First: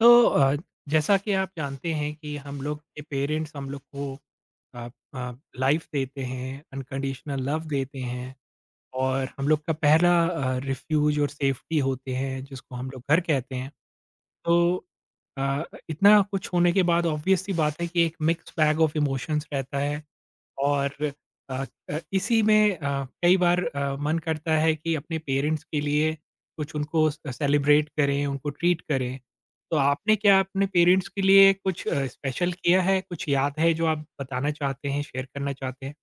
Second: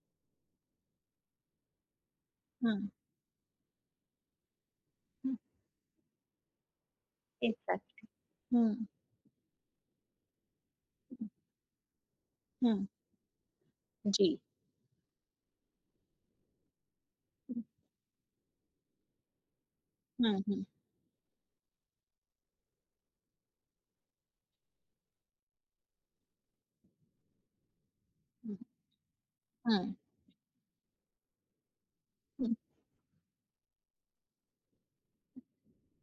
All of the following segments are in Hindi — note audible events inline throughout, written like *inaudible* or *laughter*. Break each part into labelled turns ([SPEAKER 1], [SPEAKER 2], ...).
[SPEAKER 1] तो अ, जैसा कि आप जानते हैं कि हम लोग
[SPEAKER 2] हुँ,
[SPEAKER 1] के पेरेंट्स हम लोग को
[SPEAKER 2] हुँ।
[SPEAKER 1] लाइफ देते हैं, अनकंडीशनल लव देते
[SPEAKER 2] एग्ज़ैक्ट।
[SPEAKER 1] हैं
[SPEAKER 2] हुँ,
[SPEAKER 1] और हम लोग का पहला रिफ्यूज और सेफ्टी होते हैं जिसको
[SPEAKER 2] हुँ।
[SPEAKER 1] हम लोग घर कहते हैं।
[SPEAKER 2] जी।
[SPEAKER 1] तो अ, इतना कुछ होने के बाद ऑब्वियस सी
[SPEAKER 2] हुँ,
[SPEAKER 1] बात है कि एक मिक्स बैग ऑफ इमोशंस रहता है।
[SPEAKER 2] हुँ, हुँ,
[SPEAKER 1] और अ इसी में कई बार मन करता है कि अपने पेरेंट्स के लिए कुछ उनको स सेलिब्रेट करें, उनको
[SPEAKER 2] हुँ,
[SPEAKER 1] ट्रीट करें। तो
[SPEAKER 2] हुँ,
[SPEAKER 1] आपने क्या अपने पेरेंट्स के लिए कुछ स्पेशल
[SPEAKER 2] हुँ।
[SPEAKER 1] किया है? कुछ याद है जो आप बताना चाहते हैं, शेयर करना चाहते हैं?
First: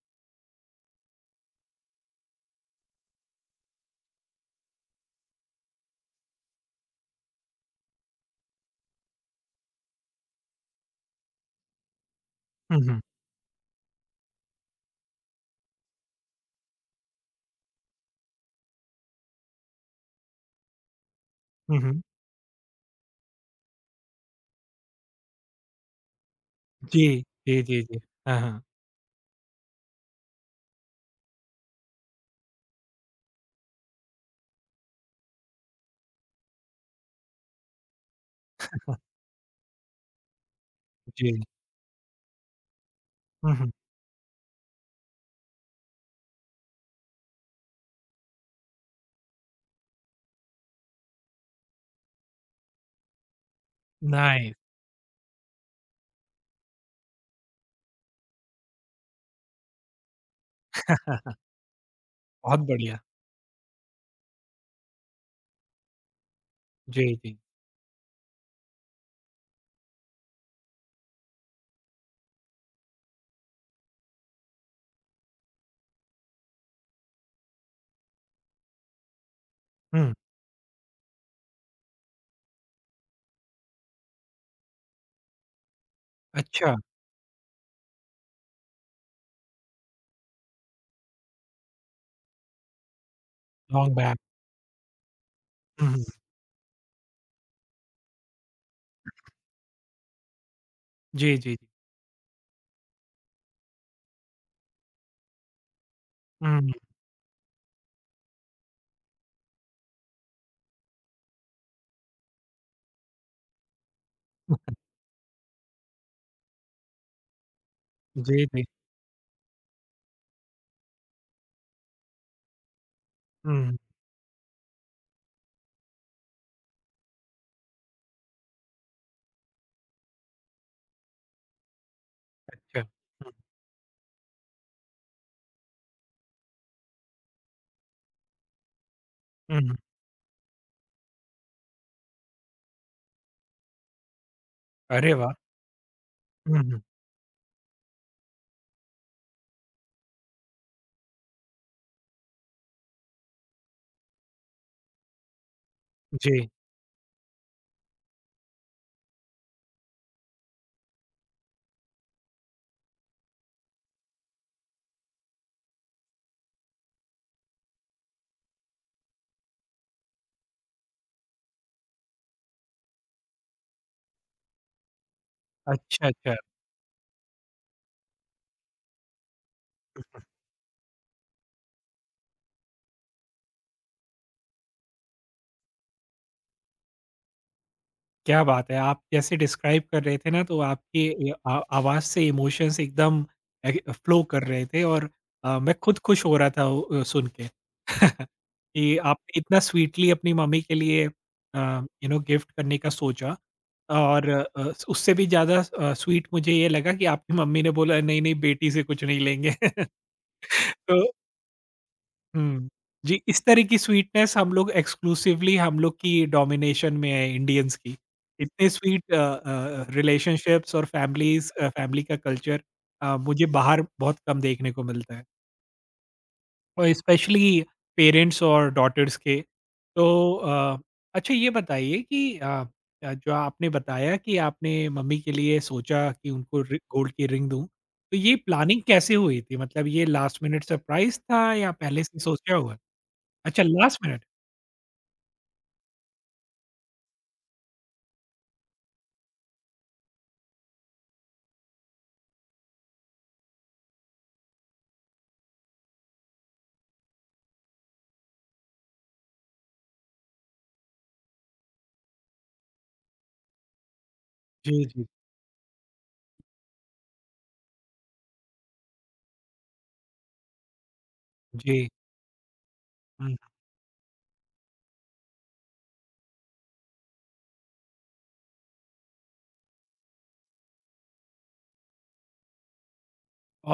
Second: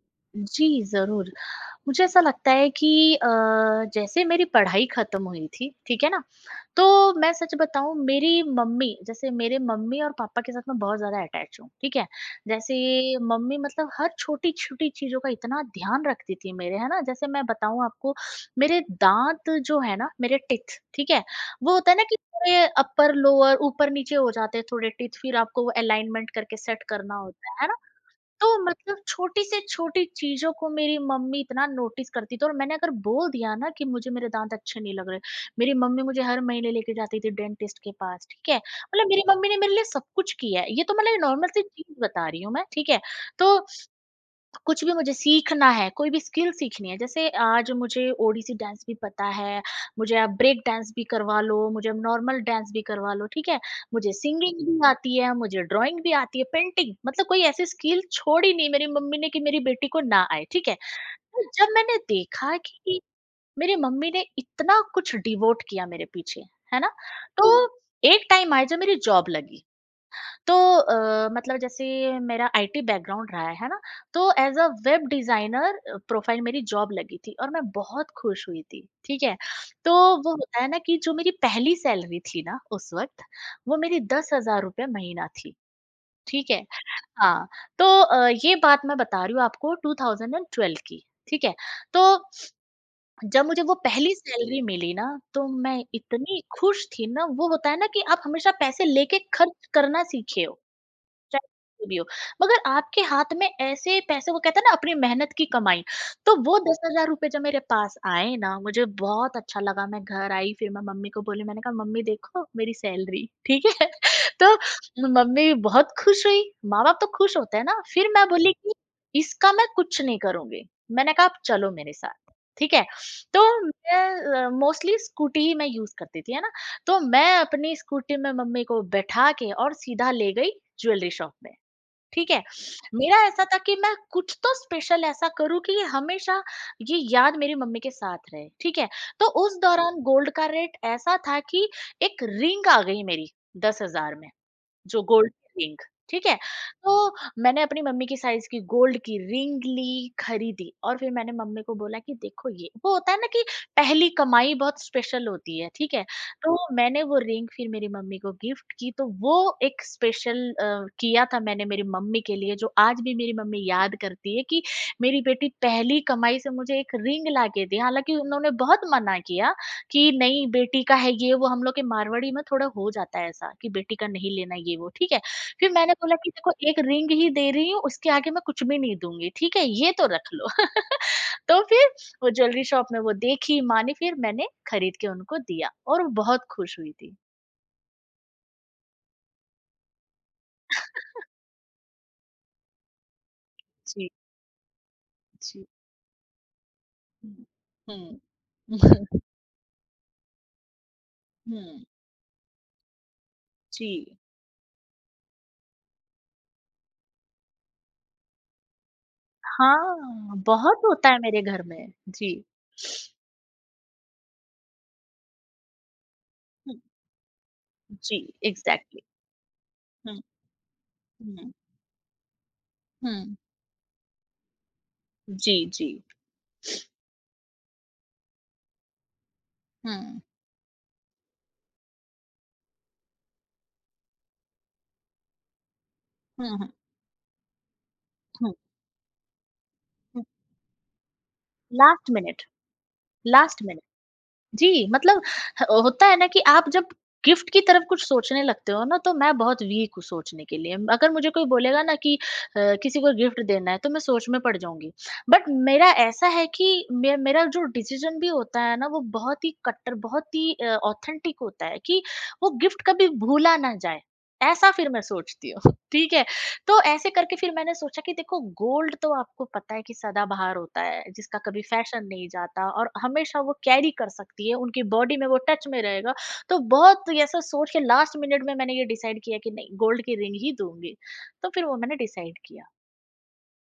[SPEAKER 2] जी, ज़रूर। मुझे ऐसा लगता है कि अ, जैसे मेरी पढ़ाई खत्म हुई थी, ठीक है ना? तो मैं सच बताऊँ, मेरी मम्मी जैसे मेरे मम्मी और पापा के साथ मैं बहुत ज़्यादा अटैच हूँ, ठीक है? जैसे
[SPEAKER 1] हुँ, हुँ।
[SPEAKER 2] मम्मी मतलब हर छोटी-छोटी चीज़ों का इतना ध्यान रखती थी मेरे, है ना? जैसे मैं बताऊँ आपको, मेरे दाँत जो है ना मेरे टीथ, ठीक है? वो
[SPEAKER 1] हुँ,
[SPEAKER 2] होता है
[SPEAKER 1] हुँ।
[SPEAKER 2] ना कि पूरे अपर, लोअर, ऊपर-नीचे हो जाते हैं थोड़े टीथ, फिर आपको वो अलाइनमेंट करके सेट
[SPEAKER 1] जी।
[SPEAKER 2] करना होता
[SPEAKER 1] जी,
[SPEAKER 2] है ना?
[SPEAKER 1] जी, जी। हाँ,
[SPEAKER 2] तो
[SPEAKER 1] हाँ।
[SPEAKER 2] मतलब छोटी से छोटी चीज़ों को मेरी मम्मी इतना नोटिस करती थी, और मैंने अगर बोल दिया ना कि मुझे मेरे दांत अच्छे नहीं लग रहे, मेरी मम्मी मुझे हर महीने लेके जाती थी डेंटिस्ट के पास, ठीक है? मतलब मेरी मम्मी ने मेरे लिए सब कुछ किया है, ये तो मतलब
[SPEAKER 1] जी।
[SPEAKER 2] नॉर्मल सी चीज़ बता रही हूँ मैं, ठीक है?
[SPEAKER 1] हुँ,
[SPEAKER 2] तो
[SPEAKER 1] हुँ।
[SPEAKER 2] कुछ भी मुझे सीखना है, कोई भी स्किल सीखनी है, जैसे आज मुझे ओडिसी डांस भी पता है, मुझे आप ब्रेक डांस भी करवा लो, मुझे अब नॉर्मल डांस भी करवा लो, ठीक है? मुझे
[SPEAKER 1] नाइस।
[SPEAKER 2] सिंगिंग भी आती है, मुझे ड्राइंग भी आती है, पेंटिंग, मतलब कोई ऐसी स्किल छोड़ी नहीं मेरी मम्मी ने कि मेरी बेटी को ना आए, ठीक है?
[SPEAKER 1] *laughs*
[SPEAKER 2] तो जब मैंने देखा
[SPEAKER 1] बहुत बढ़िया।
[SPEAKER 2] कि मेरी मम्मी ने इतना कुछ डिवोट किया मेरे पीछे, है ना?
[SPEAKER 1] जी, जी।
[SPEAKER 2] तो एक टाइम आया जब मेरी जॉब लगी। तो मतलब जैसे मेरा आईटी बैकग्राउंड रहा है ना? तो as a web designer profile मेरी जॉब लगी थी और मैं बहुत खुश हुई थी, ठीक है? तो
[SPEAKER 1] हुँ।
[SPEAKER 2] वो होता है ना कि जो मेरी पहली सैलरी थी ना उस वक़्त, वो मेरी ₹10,000 महीना थी, ठीक है?
[SPEAKER 1] अच्छा,
[SPEAKER 2] हाँ, तो ये बात मैं बता रही हूँ आपको 2012 की, ठीक है? तो जब मुझे वो
[SPEAKER 1] लॉन्ग
[SPEAKER 2] पहली
[SPEAKER 1] बैक।
[SPEAKER 2] सैलरी मिली ना, तो मैं
[SPEAKER 1] हुँ, हुँ।
[SPEAKER 2] इतनी खुश थी ना, वो होता है ना कि आप हमेशा पैसे लेके खर्च करना सीखे हो।
[SPEAKER 1] जी,
[SPEAKER 2] चाहे
[SPEAKER 1] जी, जी।
[SPEAKER 2] किसी भी हो, मगर आपके हाथ में ऐसे पैसे, वो कहते हैं ना, अपनी मेहनत की कमाई, तो वो
[SPEAKER 1] हुँ।
[SPEAKER 2] ₹10,000 जब मेरे पास आए ना, मुझे बहुत अच्छा लगा, मैं घर आई, फिर मैं मम्मी को बोली, मैंने कहा मम्मी, देखो मेरी सैलरी, ठीक है? *laughs* तो
[SPEAKER 1] *laughs*
[SPEAKER 2] मम्मी बहुत खुश हुई, माँ-बाप तो खुश होते हैं ना, फिर मैं
[SPEAKER 1] जी,
[SPEAKER 2] बोली
[SPEAKER 1] जी।
[SPEAKER 2] कि इसका मैं कुछ नहीं करूँगी, मैंने कहा आप चलो मेरे साथ, ठीक है? तो
[SPEAKER 1] हुँ,
[SPEAKER 2] मैं मोस्टली स्कूटी ही मैं यूज़ करती थी है, तो मैं अपनी स्कूटी में मम्मी को बैठा के और सीधा ले गई ज्वेलरी शॉप में। ठीक है?
[SPEAKER 1] अच्छा।
[SPEAKER 2] मेरा ऐसा था कि मैं कुछ तो स्पेशल ऐसा करूँ कि ये हमेशा, ये याद मेरी मम्मी के साथ रहे। ठीक है? तो उस
[SPEAKER 1] हुँ, हुँ।
[SPEAKER 2] दौरान गोल्ड का रेट ऐसा था कि एक रिंग आ गई मेरी 10,000 में। जो
[SPEAKER 1] अरे
[SPEAKER 2] गोल्ड
[SPEAKER 1] वाह!
[SPEAKER 2] की रिंग, ठीक है।
[SPEAKER 1] हुँ, हुँ।
[SPEAKER 2] तो मैंने अपनी मम्मी की साइज की गोल्ड की रिंग ली, खरीदी, और फिर मैंने मम्मी को बोला कि देखो, ये वो होता है ना कि पहली कमाई बहुत स्पेशल होती है, ठीक है।
[SPEAKER 1] जी।
[SPEAKER 2] तो मैंने वो रिंग फिर मेरी मम्मी को गिफ्ट की, तो वो एक स्पेशल किया था मैंने मेरी मम्मी के लिए, जो आज भी मेरी मम्मी याद करती है कि मेरी बेटी पहली कमाई से मुझे एक रिंग ला के दी। हालांकि उन्होंने बहुत मना किया कि नहीं, बेटी का है ये वो, हम लोग के मारवाड़ी में थोड़ा हो जाता है ऐसा कि बेटी का नहीं लेना ये वो, ठीक है। फिर मैंने
[SPEAKER 1] अच्छा,
[SPEAKER 2] बोला कि
[SPEAKER 1] अच्छा।
[SPEAKER 2] देखो, एक रिंग ही दे रही हूँ, उसके आगे मैं कुछ भी नहीं दूँगी, ठीक है? ये तो रख लो। *laughs* तो फिर वो ज्वेलरी शॉप में वो देखी, मानी, फिर मैंने खरीद के उनको दिया और वो बहुत खुश हुई थी।
[SPEAKER 1] क्या बात है! आप जैसे डिस्क्राइब कर रहे थे ना तो आपकी ये आ आवाज़ से इमोशंस एकदम एग
[SPEAKER 2] जी,
[SPEAKER 1] फ्लो कर रहे थे और
[SPEAKER 2] जी।
[SPEAKER 1] मैं खुद खुश हो रहा था वो सुन
[SPEAKER 2] हुँ।
[SPEAKER 1] के।
[SPEAKER 2] हुँ।
[SPEAKER 1] *laughs* कि आपने इतना स्वीटली अपनी मम्मी के लिए
[SPEAKER 2] हुँ।
[SPEAKER 1] यू नो गिफ्ट करने का सोचा।
[SPEAKER 2] *laughs* जी।
[SPEAKER 1] और उससे भी ज़्यादा स्वीट मुझे ये लगा कि आपकी मम्मी ने बोला, नहीं, नहीं बेटी से कुछ नहीं लेंगे। *laughs*
[SPEAKER 2] हाँ, बहुत
[SPEAKER 1] तो
[SPEAKER 2] होता है मेरे घर में। जी।
[SPEAKER 1] हुँ। जी, इस तरह की स्वीटनेस हम लोग एक्सक्लूसिवली हम लोग की
[SPEAKER 2] हुँ।
[SPEAKER 1] डोमिनेशन में है इंडियंस की।
[SPEAKER 2] जी,
[SPEAKER 1] इतने
[SPEAKER 2] एग्ज़ैक्टली।
[SPEAKER 1] स्वीट
[SPEAKER 2] हुँ,
[SPEAKER 1] रिलेशनशिप्स और फैमिलीज़,
[SPEAKER 2] हुँ,
[SPEAKER 1] फैमिली का कल्चर
[SPEAKER 2] हुँ।
[SPEAKER 1] मुझे बाहर बहुत कम देखने को मिलता है,
[SPEAKER 2] जी, जी।
[SPEAKER 1] और स्पेशली पेरेंट्स और डॉटर्स के। तो
[SPEAKER 2] हुँ।
[SPEAKER 1] अ, अच्छा ये बताइए कि जो आपने बताया कि आपने मम्मी के लिए सोचा कि
[SPEAKER 2] हुँ,
[SPEAKER 1] उनको
[SPEAKER 2] हुँ,
[SPEAKER 1] रि गोल्ड की रिंग दूँ, तो ये
[SPEAKER 2] हुँ,
[SPEAKER 1] प्लानिंग कैसे हुई थी? मतलब ये
[SPEAKER 2] हुँ।
[SPEAKER 1] लास्ट मिनट सरप्राइज़ था या पहले
[SPEAKER 2] लास्ट
[SPEAKER 1] से
[SPEAKER 2] मिनट,
[SPEAKER 1] सोचा हुआ? अच्छा,
[SPEAKER 2] लास्ट मिनट।
[SPEAKER 1] Last minute.
[SPEAKER 2] जी, मतलब ह होता है ना कि आप जब गिफ्ट की तरफ कुछ सोचने लगते हो ना, तो मैं बहुत वीक हूँ सोचने के लिए। अगर मुझे कोई बोलेगा ना कि किसी को गिफ्ट देना है, तो मैं सोच में पड़ जाऊँगी। बट मेरा ऐसा है कि मे मेरा जो डिसीज़न भी होता है ना, वो बहुत ही कट्टर, बहुत ही ऑथेंटिक होता है कि वो गिफ्ट कभी भूला ना जाए, ऐसा
[SPEAKER 1] जी,
[SPEAKER 2] फिर मैं
[SPEAKER 1] जी,
[SPEAKER 2] सोचती हूँ। *laughs* ठीक है? तो ऐसे करके फिर मैंने सोचा कि देखो, गोल्ड तो आपको पता है कि सदाबहार होता है, जिसका कभी
[SPEAKER 1] जी।
[SPEAKER 2] फैशन नहीं जाता, और
[SPEAKER 1] हुँ,
[SPEAKER 2] हमेशा वो कैरी कर सकती है, उनकी बॉडी में वो टच में रहेगा, तो बहुत ऐसा सोच के लास्ट मिनट में मैंने ये डिसाइड किया कि नहीं, गोल्ड की रिंग ही दूंगी। तो फिर वो मैंने डिसाइड किया।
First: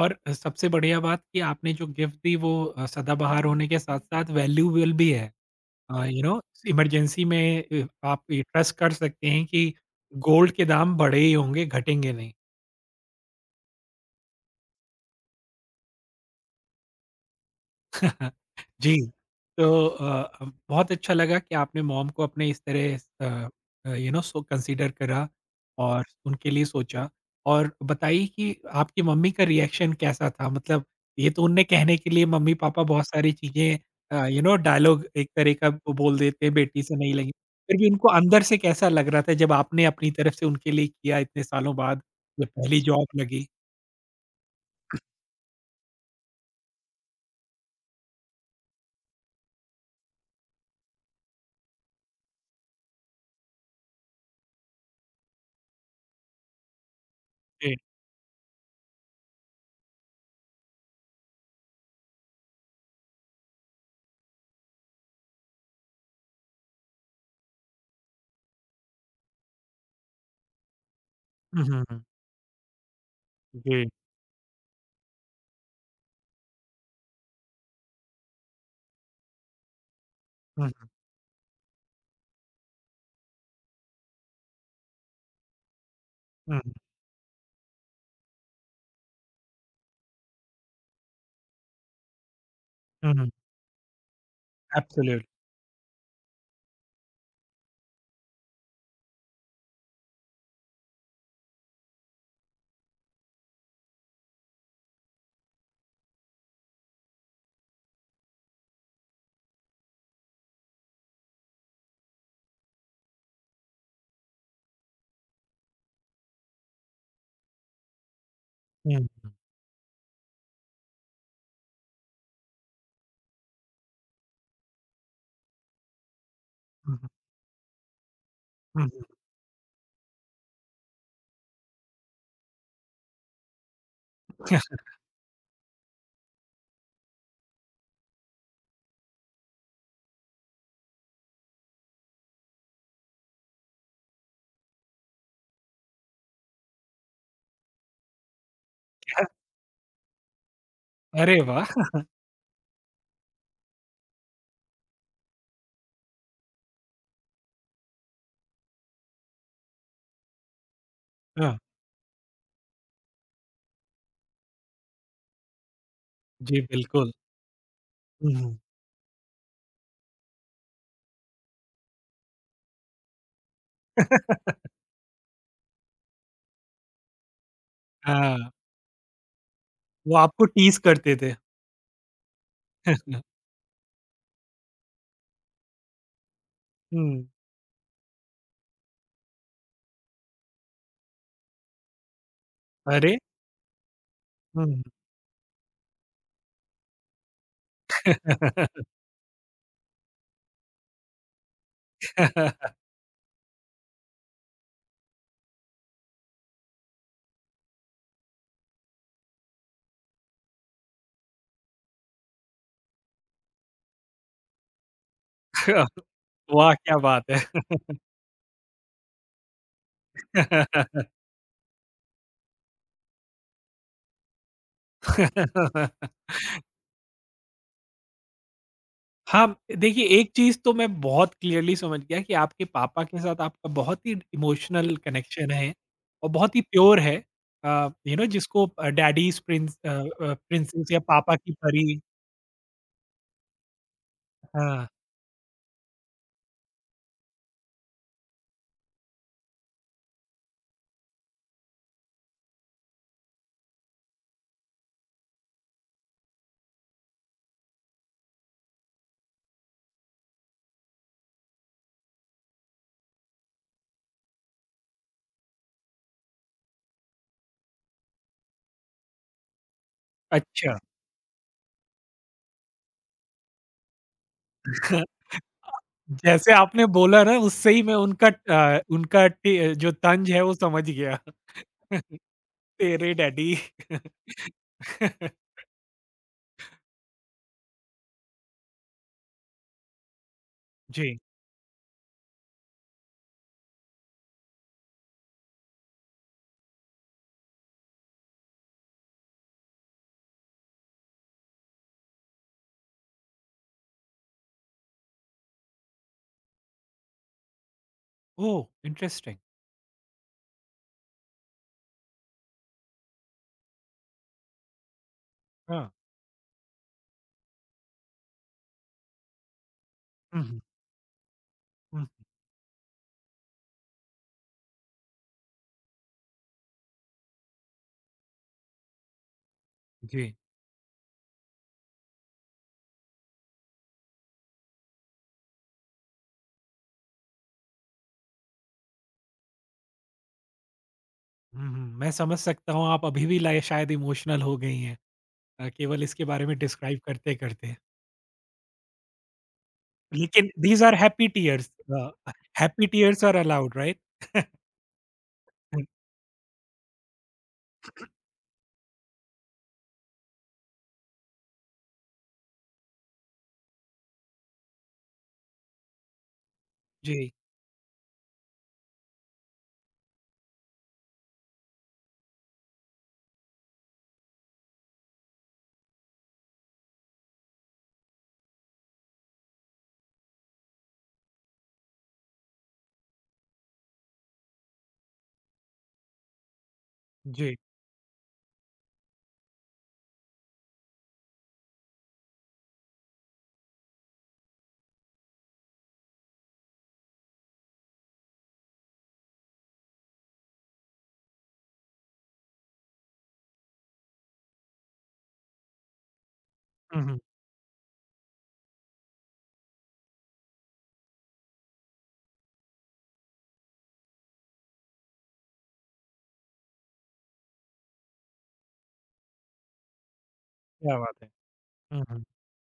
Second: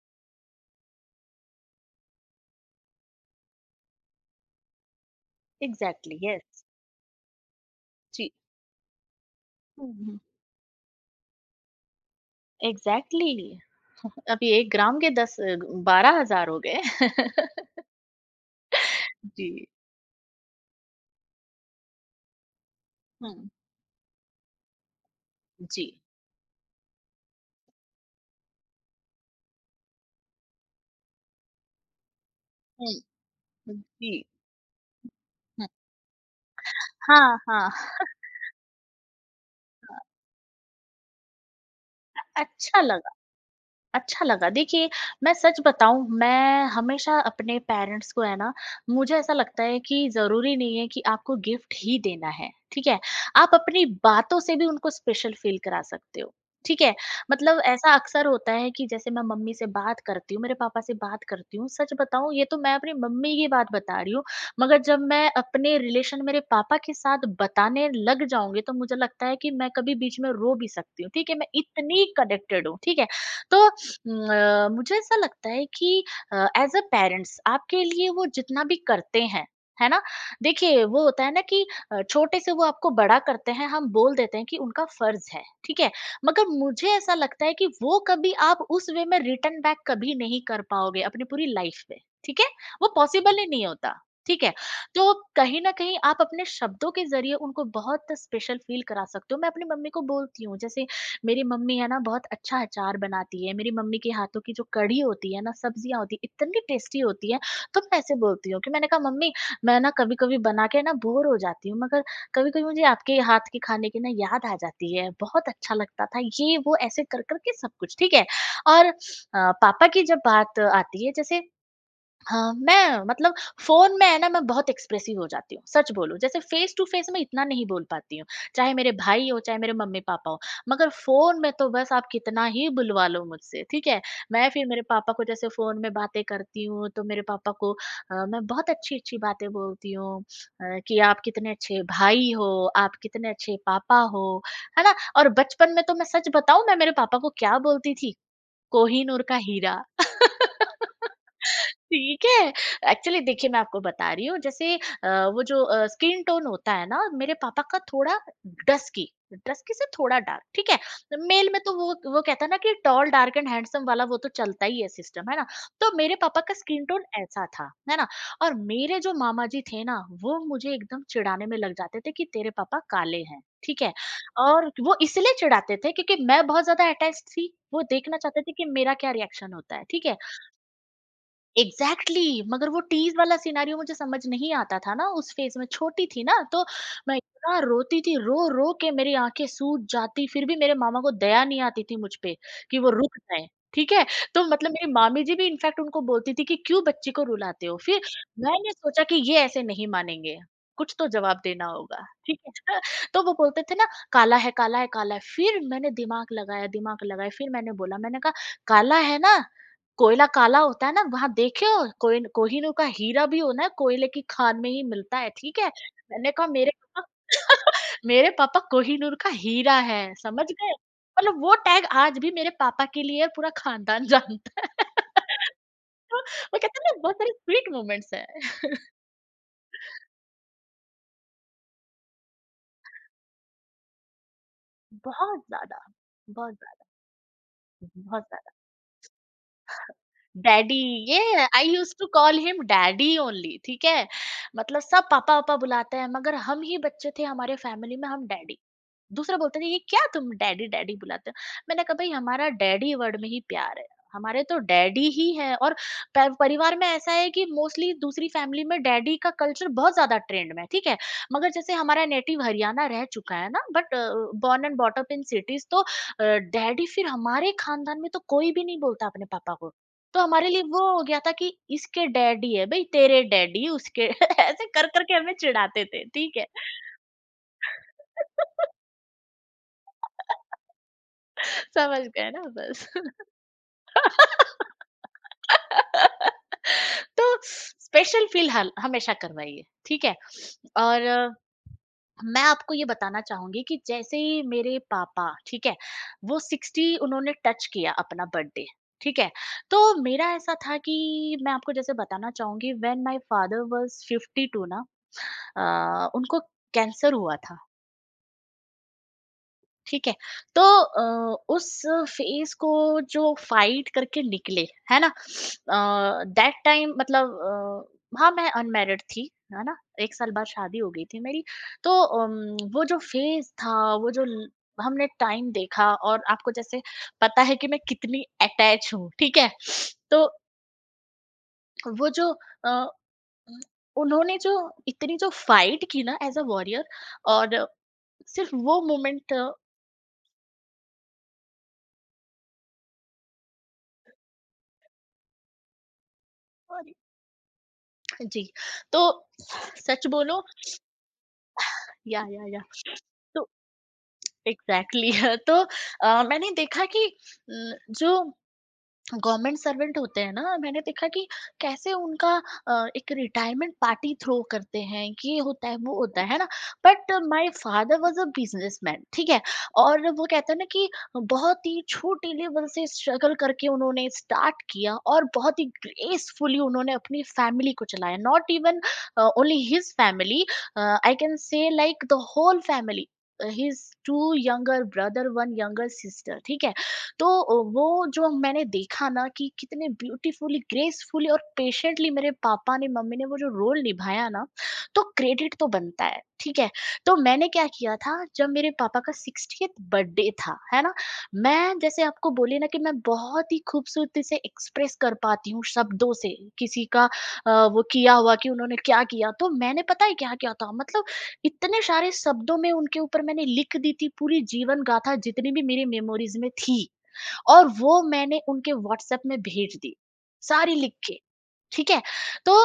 [SPEAKER 1] और सबसे बढ़िया बात कि आपने जो गिफ्ट दी वो सदाबहार होने के साथ-साथ वैल्यूएबल भी है।
[SPEAKER 2] Exactly,
[SPEAKER 1] you know
[SPEAKER 2] yes.
[SPEAKER 1] Emergency में आप
[SPEAKER 2] जी।
[SPEAKER 1] ये ट्रस्ट कर सकते हैं कि
[SPEAKER 2] हम्म।
[SPEAKER 1] गोल्ड के दाम बढ़े ही होंगे, घटेंगे नहीं।
[SPEAKER 2] एग्जैक्टली। *laughs* अभी 1 ग्राम के 10-12 हज़ार हो गए। *laughs*
[SPEAKER 1] हाँ, जी,
[SPEAKER 2] जी।
[SPEAKER 1] तो अ, अब बहुत अच्छा लगा कि आपने मॉम को अपने इस तरह अ
[SPEAKER 2] hmm,
[SPEAKER 1] you know so consider करा
[SPEAKER 2] जी।
[SPEAKER 1] और उनके लिए सोचा। और बताइए कि आपकी मम्मी का रिएक्शन कैसा था? मतलब ये तो उनने कहने के लिए मम्मी-पापा
[SPEAKER 2] हम्म।
[SPEAKER 1] बहुत सारी चीज़ें
[SPEAKER 2] जी।
[SPEAKER 1] यू नो डायलॉग एक तरह
[SPEAKER 2] हम्म,
[SPEAKER 1] का वो बोल देते हैं, बेटी से नहीं लगी।
[SPEAKER 2] हाँ, हाँ।
[SPEAKER 1] फिर भी उनको अंदर से कैसा लग रहा था जब आपने अपनी
[SPEAKER 2] *laughs*
[SPEAKER 1] तरफ से उनके लिए किया इतने सालों बाद, जब पहली
[SPEAKER 2] अच्छा
[SPEAKER 1] जॉब
[SPEAKER 2] लगा।
[SPEAKER 1] लगी?
[SPEAKER 2] अच्छा लगा। देखिए, मैं सच बताऊँ, मैं हमेशा अपने पेरेंट्स को, है ना, मुझे ऐसा लगता है कि ज़रूरी नहीं है कि आपको गिफ्ट ही देना है, ठीक है? आप अपनी बातों से भी उनको स्पेशल फ़ील करा सकते हो, ठीक है? मतलब
[SPEAKER 1] जी।
[SPEAKER 2] ऐसा अक्सर होता है कि जैसे मैं मम्मी से बात करती हूँ, मेरे पापा से बात करती हूँ, सच बताऊँ, ये तो मैं अपनी मम्मी की बात बता रही हूँ, मगर जब मैं अपने रिलेशन मेरे पापा के साथ बताने लग जाऊँगी, तो मुझे लगता है कि मैं कभी बीच में रो भी सकती हूँ, ठीक है? मैं
[SPEAKER 1] हुँ, हुँ, हुँ।
[SPEAKER 2] इतनी कनेक्टेड हूँ, ठीक है? तो
[SPEAKER 1] जी।
[SPEAKER 2] न, मुझे ऐसा लगता है कि एज अ पेरेंट्स आपके लिए वो जितना भी करते हैं, है ना?
[SPEAKER 1] हुँ,
[SPEAKER 2] देखिए, वो होता है ना कि छोटे से वो आपको बड़ा करते हैं, हम बोल देते हैं कि उनका फर्ज है, ठीक है। मगर
[SPEAKER 1] हुँ,
[SPEAKER 2] मुझे ऐसा लगता है कि वो कभी आप उस वे में रिटर्न बैक कभी नहीं कर पाओगे अपनी पूरी लाइफ में, ठीक है। वो
[SPEAKER 1] हुँ, हुँ,
[SPEAKER 2] पॉसिबल ही नहीं होता, ठीक है। तो
[SPEAKER 1] एब्सोल्यूट।
[SPEAKER 2] कहीं ना कहीं आप अपने शब्दों के जरिए उनको बहुत स्पेशल फील करा सकते हो। मैं अपनी मम्मी को बोलती हूँ, जैसे मेरी मम्मी है ना, बहुत अच्छा अचार बनाती है, मेरी मम्मी के हाथों की जो कढ़ी होती है ना, सब्जियाँ होती हैं, इतनी टेस्टी होती है। तो मैं ऐसे बोलती हूँ, कि मैंने कहा मम्मी, मैं ना कभी-कभी बना के ना बोर हो जाती हूँ, मगर कभी-कभी मुझे आपके हाथ के खाने की ना याद आ जाती है, बहुत अच्छा लगता था ये वो, ऐसे कर-कर के सब कुछ, ठीक है। और
[SPEAKER 1] हुँ, हुँ।
[SPEAKER 2] पापा की जब बात आती है, जैसे हाँ, मैं मतलब, फ़ोन में है ना, मैं बहुत एक्सप्रेसिव हो जाती हूँ, सच बोलूँ। जैसे फ़ेस टू
[SPEAKER 1] हुँ,
[SPEAKER 2] फ़ेस
[SPEAKER 1] हुँ।
[SPEAKER 2] मैं इतना नहीं बोल पाती हूँ, चाहे
[SPEAKER 1] हुँ,
[SPEAKER 2] मेरे
[SPEAKER 1] हुँ।
[SPEAKER 2] भाई हो, चाहे मेरे मम्मी-पापा हो। मगर फ़ोन में तो बस आप कितना ही बुलवा लो मुझसे, ठीक है? मैं
[SPEAKER 1] क्या?
[SPEAKER 2] फिर मेरे पापा को जैसे फ़ोन में बातें करती हूँ, तो मेरे पापा को मैं बहुत अच्छी-अच्छी बातें बोलती हूँ, कि आप कितने अच्छे भाई हो, आप कितने अच्छे पापा हो, है ना? और बचपन में तो, मैं सच बताऊँ, मैं मेरे पापा को क्या बोलती थी? कोहिनूर का हीरा। *laughs*
[SPEAKER 1] अरे वाह!
[SPEAKER 2] ठीक है। एक्चुअली देखिए, मैं आपको बता रही हूँ, जैसे वो जो स्किन टोन होता है ना मेरे पापा का, थोड़ा डस्की, डस्की से थोड़ा डार्क, ठीक है। मेल
[SPEAKER 1] हाँ,
[SPEAKER 2] में तो वो कहता है ना कि टॉल डार्क एंड हैंडसम वाला, वो तो चलता ही है, सिस्टम है ना। तो मेरे पापा का
[SPEAKER 1] जी
[SPEAKER 2] स्किन टोन
[SPEAKER 1] बिल्कुल।
[SPEAKER 2] ऐसा था, है ना।
[SPEAKER 1] हुँ,
[SPEAKER 2] और
[SPEAKER 1] हुँ।
[SPEAKER 2] मेरे जो मामा जी थे ना, वो मुझे एकदम चिढ़ाने में लग जाते थे, कि तेरे पापा काले हैं, ठीक है। और
[SPEAKER 1] *laughs*
[SPEAKER 2] वो इसलिए चिढ़ाते थे क्योंकि मैं बहुत ज़्यादा अटैच्ड थी, वो देखना चाहते
[SPEAKER 1] हाँ,
[SPEAKER 2] थे कि मेरा क्या रिएक्शन होता है, ठीक
[SPEAKER 1] वो
[SPEAKER 2] है?
[SPEAKER 1] आपको टीज़ करते थे।
[SPEAKER 2] एग्जैक्टली exactly, मगर वो टीज वाला सिनेरियो मुझे समझ नहीं आता था ना, उस फेज में छोटी थी ना, तो मैं
[SPEAKER 1] हुँ,
[SPEAKER 2] इतना रोती थी, रो रो के मेरी आंखें सूज जाती, फिर भी मेरे मामा को दया नहीं आती थी मुझ पे, कि वो
[SPEAKER 1] अरे!
[SPEAKER 2] रुक जाए, ठीक है। तो मतलब
[SPEAKER 1] हुँ।
[SPEAKER 2] मेरी मामी जी भी, इनफैक्ट, उनको बोलती थी कि क्यों बच्ची को रुलाते हो? फिर मैंने सोचा कि ये ऐसे नहीं मानेंगे, कुछ तो जवाब देना होगा, ठीक है।
[SPEAKER 1] *laughs*
[SPEAKER 2] *laughs* तो वो बोलते थे ना, काला है, काला है, काला है, फिर मैंने दिमाग लगाया, दिमाग लगाया, फिर मैंने बोला, मैंने कहा काला है ना, कोयला काला होता है ना, वहाँ देखे हो? कोहिनूर का हीरा भी हो ना कोयले की खान में ही मिलता है, ठीक है? मैंने कहा मेरे
[SPEAKER 1] वाह! क्या
[SPEAKER 2] पापा,
[SPEAKER 1] बात है।
[SPEAKER 2] मेरे पापा कोहिनूर का हीरा है, समझ गए? मतलब वो टैग आज भी मेरे पापा के लिए पूरा खानदान जानता है। *laughs* तो
[SPEAKER 1] *laughs*
[SPEAKER 2] वो कहते हैं ना बहुत सारे स्वीट मोमेंट्स हैं।
[SPEAKER 1] हाँ, देखिए एक चीज़ तो मैं बहुत क्लियरली समझ गया कि आपके पापा के साथ आपका बहुत ही इमोशनल
[SPEAKER 2] बहुत
[SPEAKER 1] कनेक्शन है
[SPEAKER 2] ज़्यादा,
[SPEAKER 1] और
[SPEAKER 2] बहुत
[SPEAKER 1] बहुत ही
[SPEAKER 2] ज़्यादा,
[SPEAKER 1] प्योर है। यू
[SPEAKER 2] बहुत
[SPEAKER 1] नो
[SPEAKER 2] ज़्यादा।
[SPEAKER 1] जिसको डैडीज़
[SPEAKER 2] डैडी,
[SPEAKER 1] प्रिंसेस या पापा
[SPEAKER 2] ये
[SPEAKER 1] की
[SPEAKER 2] आई यूज्ड
[SPEAKER 1] परी।
[SPEAKER 2] To call him daddy only, ठीक है। मतलब
[SPEAKER 1] हाँ।
[SPEAKER 2] सब पापा पापा बुलाते हैं, मगर हम ही बच्चे थे हमारे फैमिली में हम डैडी। दूसरे बोलते थे ये क्या तुम डैडी डैडी बुलाते हो। मैंने कहा भाई हमारा डैडी वर्ड में ही प्यार है। हमारे तो डैडी ही है। और परिवार में ऐसा है कि मोस्टली दूसरी फैमिली में डैडी का कल्चर बहुत ज्यादा ट्रेंड में है, ठीक है। मगर जैसे हमारा नेटिव हरियाणा रह चुका है ना, but born and brought up in cities. तो डैडी फिर हमारे खानदान में तो कोई भी नहीं बोलता अपने पापा को। तो हमारे लिए
[SPEAKER 1] अच्छा।
[SPEAKER 2] वो हो गया था कि इसके डैडी है भाई, तेरे डैडी उसके। *laughs* ऐसे कर करके
[SPEAKER 1] *laughs*
[SPEAKER 2] हमें चिढ़ाते थे, ठीक है।
[SPEAKER 1] जैसे आपने बोला ना उससे ही मैं उनका
[SPEAKER 2] *laughs*
[SPEAKER 1] अ, उनका टे जो तंज है वो समझ गया।
[SPEAKER 2] समझ
[SPEAKER 1] *laughs*
[SPEAKER 2] गए ना बस।
[SPEAKER 1] तेरे डैडी। *laughs*
[SPEAKER 2] *laughs* तो स्पेशल फील हमेशा करवाइए, ठीक है। और
[SPEAKER 1] जी।
[SPEAKER 2] मैं आपको ये बताना चाहूँगी कि जैसे ही मेरे पापा, ठीक है, वो 60 उन्होंने टच किया अपना बर्थडे, ठीक है? तो मेरा ऐसा था कि मैं आपको जैसे बताना चाहूँगी व्हेन माय फादर वाज़ 52 ना, उनको कैंसर हुआ था।
[SPEAKER 1] ओह! इंटरेस्टिंग।
[SPEAKER 2] ठीक है। तो उस फेज को जो फाइट करके निकले, है ना।
[SPEAKER 1] हाँ।
[SPEAKER 2] दैट टाइम मतलब, हाँ मैं अनमैरिड थी, है ना। एक साल
[SPEAKER 1] हुँ,
[SPEAKER 2] बाद
[SPEAKER 1] हुँ,
[SPEAKER 2] शादी हो गई थी मेरी। तो
[SPEAKER 1] हुँ।
[SPEAKER 2] अम, वो जो फेज था, वो जो हमने टाइम देखा, और आपको जैसे पता है कि मैं कितनी अटैच हूँ, ठीक है। तो
[SPEAKER 1] जी।
[SPEAKER 2] वो जो अ, उन्होंने जो इतनी जो फाइट की ना एज अ वॉरियर, और सिर्फ वो मोमेंट।
[SPEAKER 1] हुँ, हुँ। मैं समझ सकता हूँ आप अभी भी लाए शायद इमोशनल हो गई हैं, केवल इसके बारे में डिस्क्राइब करते-करते।
[SPEAKER 2] जी, तो सच बोलो।
[SPEAKER 1] लेकिन these are happy tears, uh,
[SPEAKER 2] yeah,
[SPEAKER 1] happy tears are
[SPEAKER 2] तो
[SPEAKER 1] अलाउड राइट? *laughs*
[SPEAKER 2] एग्ज़ैक्टली। *laughs* तो मैंने देखा कि जो गवर्नमेंट सर्वेंट होते हैं ना, मैंने देखा कि कैसे उनका एक रिटायरमेंट पार्टी थ्रो करते हैं, ये होता है वो होता है ना। बट
[SPEAKER 1] जी,
[SPEAKER 2] my father was a businessman, ठीक है। और वो कहते हैं ना कि बहुत ही छोटे लेवल से स्ट्रगल करके उन्होंने स्टार्ट किया और बहुत ही ग्रेसफुली उन्होंने अपनी फैमिली को चलाया। Not even only his family, I can say like the whole family. His two younger brother one younger sister, ठीक है। तो
[SPEAKER 1] जी।
[SPEAKER 2] वो जो मैंने देखा ना कि कितने ब्यूटीफुली, ग्रेसफुली और पेशेंटली मेरे पापा ने, मम्मी ने वो जो रोल निभाया ना, तो क्रेडिट तो बनता है, ठीक है? तो मैंने क्या किया था जब मेरे पापा का 60th बर्थडे था, है ना? मैं जैसे आपको बोली ना कि मैं बहुत ही खूबसूरती से एक्सप्रेस कर पाती हूँ शब्दों से किसी
[SPEAKER 1] हुँ,
[SPEAKER 2] का।
[SPEAKER 1] हुँ।
[SPEAKER 2] वो किया हुआ कि उन्होंने क्या किया, तो मैंने पता है क्या-क्या था मतलब, इतने सारे शब्दों में उनके ऊपर मैंने लिख दी थी पूरी जीवन गाथा जितनी भी मेरी मेमोरीज़ में थी। और वो मैंने उनके व्हाट्सएप में भेज दी, सारी लिख
[SPEAKER 1] क्या
[SPEAKER 2] के,
[SPEAKER 1] बात है।
[SPEAKER 2] ठीक है?
[SPEAKER 1] हुँ, हुँ।
[SPEAKER 2] तो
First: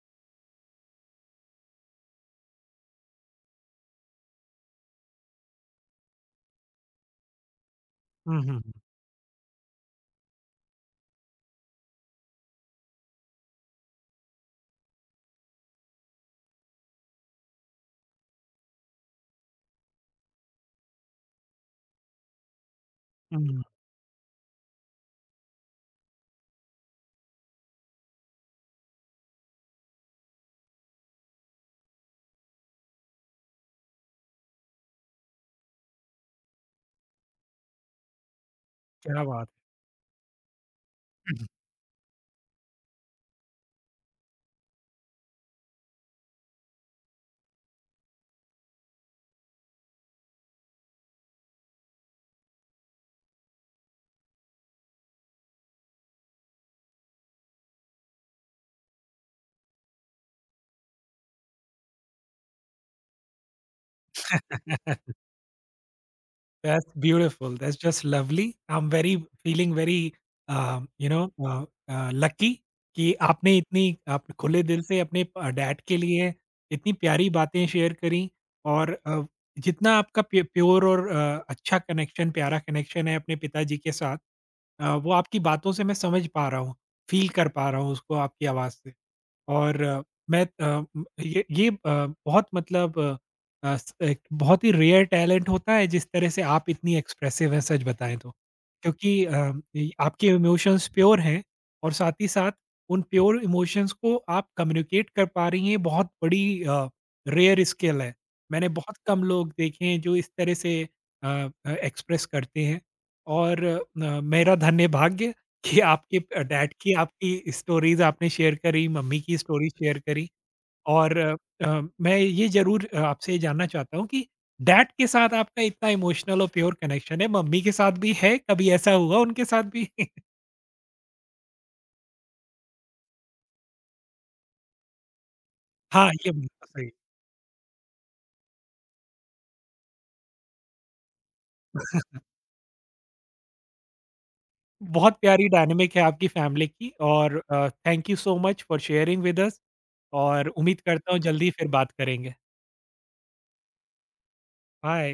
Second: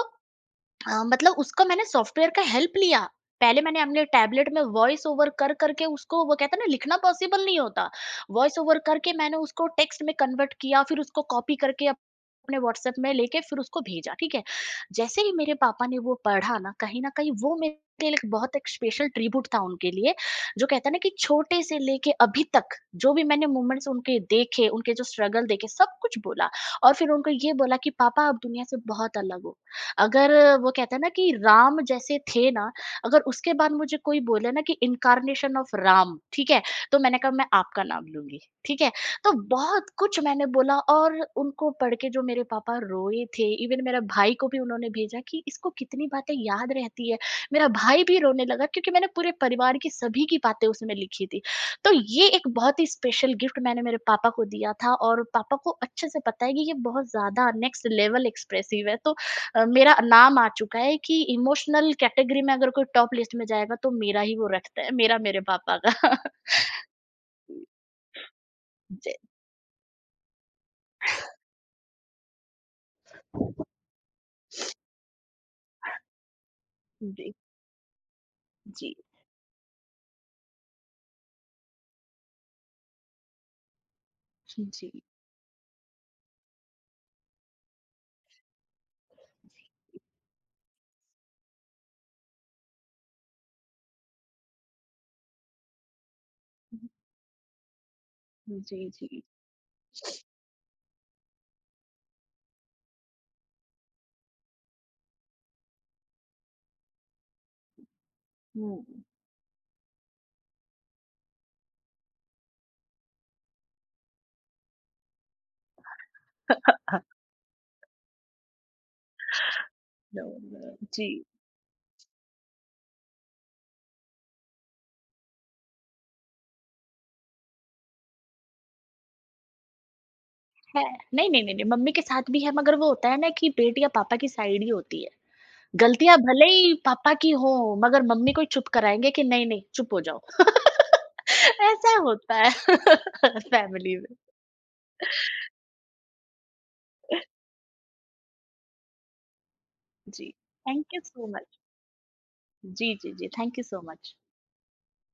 [SPEAKER 2] मतलब उसका मैंने सॉफ्टवेयर का हेल्प लिया। पहले मैंने अपने टैबलेट में वॉइस ओवर कर करके उसको वो कहते हैं ना लिखना पॉसिबल नहीं होता।
[SPEAKER 1] हुँ,
[SPEAKER 2] वॉइस
[SPEAKER 1] हुँ,
[SPEAKER 2] ओवर
[SPEAKER 1] हुँ।
[SPEAKER 2] करके मैंने उसको टेक्स्ट में कन्वर्ट किया, फिर उसको कॉपी करके अपने व्हाट्सएप में लेके फिर उसको भेजा, ठीक है? जैसे ही मेरे पापा ने वो पढ़ा ना, कहीं न कहीं वो मेरे लिए बहुत एक स्पेशल ट्रिब्यूट था उनके लिए, जो कहते हैं ना कि छोटे से लेके अभी तक जो भी मैंने
[SPEAKER 1] हुँ,
[SPEAKER 2] मोमेंट्स उनके देखे, उनके जो स्ट्रगल देखे, सब कुछ बोला। और फिर उनको ये बोला कि पापा आप दुनिया से बहुत अलग हो। अगर वो कहते हैं ना कि राम जैसे थे ना, अगर उसके बाद मुझे कोई बोले ना कि इन्कार्नेशन ऑफ राम, ठीक है? तो मैंने कहा मैं आपका नाम लूँगी, ठीक है?
[SPEAKER 1] क्या
[SPEAKER 2] तो
[SPEAKER 1] बात
[SPEAKER 2] बहुत कुछ मैंने बोला और
[SPEAKER 1] है।
[SPEAKER 2] उनको पढ़ के जो मेरे पापा रोए थे, इवन मेरे भाई को भी उन्होंने भेजा कि इसको कितनी बातें याद रहती है। मेरा भाई भी रोने लगा क्योंकि मैंने पूरे परिवार की सभी की बातें उसमें लिखी थी। तो ये एक बहुत ही स्पेशल गिफ्ट मैंने मेरे पापा को दिया था, और पापा को अच्छे से पता है कि ये बहुत ज़्यादा नेक्स्ट लेवल एक्सप्रेसिव है। तो मेरा नाम आ चुका है कि इमोशनल कैटेगरी में अगर कोई टॉप लिस्ट में जाएगा तो मेरा ही वो रखता है,
[SPEAKER 1] *laughs*
[SPEAKER 2] मेरा मेरे पापा का। *laughs*
[SPEAKER 1] That's beautiful. That's just lovely. I'm
[SPEAKER 2] ji.
[SPEAKER 1] very feeling very you know lucky कि आपने इतनी आप खुले दिल से अपने डैड के लिए इतनी प्यारी
[SPEAKER 2] जी,
[SPEAKER 1] बातें शेयर करी। और
[SPEAKER 2] जी,
[SPEAKER 1] अ, जितना आपका प्योर और अच्छा कनेक्शन, प्यारा कनेक्शन है अपने पिताजी के साथ,
[SPEAKER 2] जी।
[SPEAKER 1] वो आपकी बातों से मैं समझ पा रहा हूँ, फील कर पा रहा हूँ उसको आपकी आवाज़ से। और अ, मैं अ, म- ये अ, बहुत मतलब अ, स एक बहुत ही रेयर टैलेंट होता है जिस तरह से आप इतनी एक्सप्रेसिव हैं, सच बताएँ तो।
[SPEAKER 2] जी, जी।
[SPEAKER 1] क्योंकि अ, इ आपके इमोशंस प्योर हैं और साथ ही साथ उन प्योर इमोशंस को आप कम्युनिकेट कर पा रही हैं, ये बहुत बड़ी रेयर स्किल है। मैंने बहुत कम लोग देखे हैं जो इस तरह से एक्सप्रेस करते हैं। और अ, मेरा धन्य भाग्य कि आपके डैड की आपकी स्टोरीज़ आपने शेयर करी, मम्मी की स्टोरी शेयर करी। और अ, मैं ये ज़रूर आपसे ये जानना चाहता हूँ कि डैड के साथ आपका इतना इमोशनल और प्योर कनेक्शन है, मम्मी के साथ भी है, कभी ऐसा हुआ उनके साथ भी? *laughs*
[SPEAKER 2] है। नहीं, नहीं, नहीं, नहीं, मम्मी के साथ भी है मगर वो होता है ना कि बेटी या पापा की साइड ही होती है।
[SPEAKER 1] हाँ,
[SPEAKER 2] गलतियाँ
[SPEAKER 1] ये
[SPEAKER 2] भले
[SPEAKER 1] बिल्कुल
[SPEAKER 2] ही
[SPEAKER 1] सही।
[SPEAKER 2] पापा की हो, मगर मम्मी को ही चुप कराएँगे कि नहीं, नहीं चुप हो जाओ। *laughs* ऐसा होता है *laughs* फैमिली में।
[SPEAKER 1] बहुत प्यारी डायनामिक है आपकी फैमिली की। और thank you so much for sharing with us,
[SPEAKER 2] जी,
[SPEAKER 1] और उम्मीद
[SPEAKER 2] थैंक यू
[SPEAKER 1] करता हूँ
[SPEAKER 2] सो मच।
[SPEAKER 1] जल्दी फिर बात करेंगे।
[SPEAKER 2] जी, जी, जी, thank you so much.
[SPEAKER 1] Bye.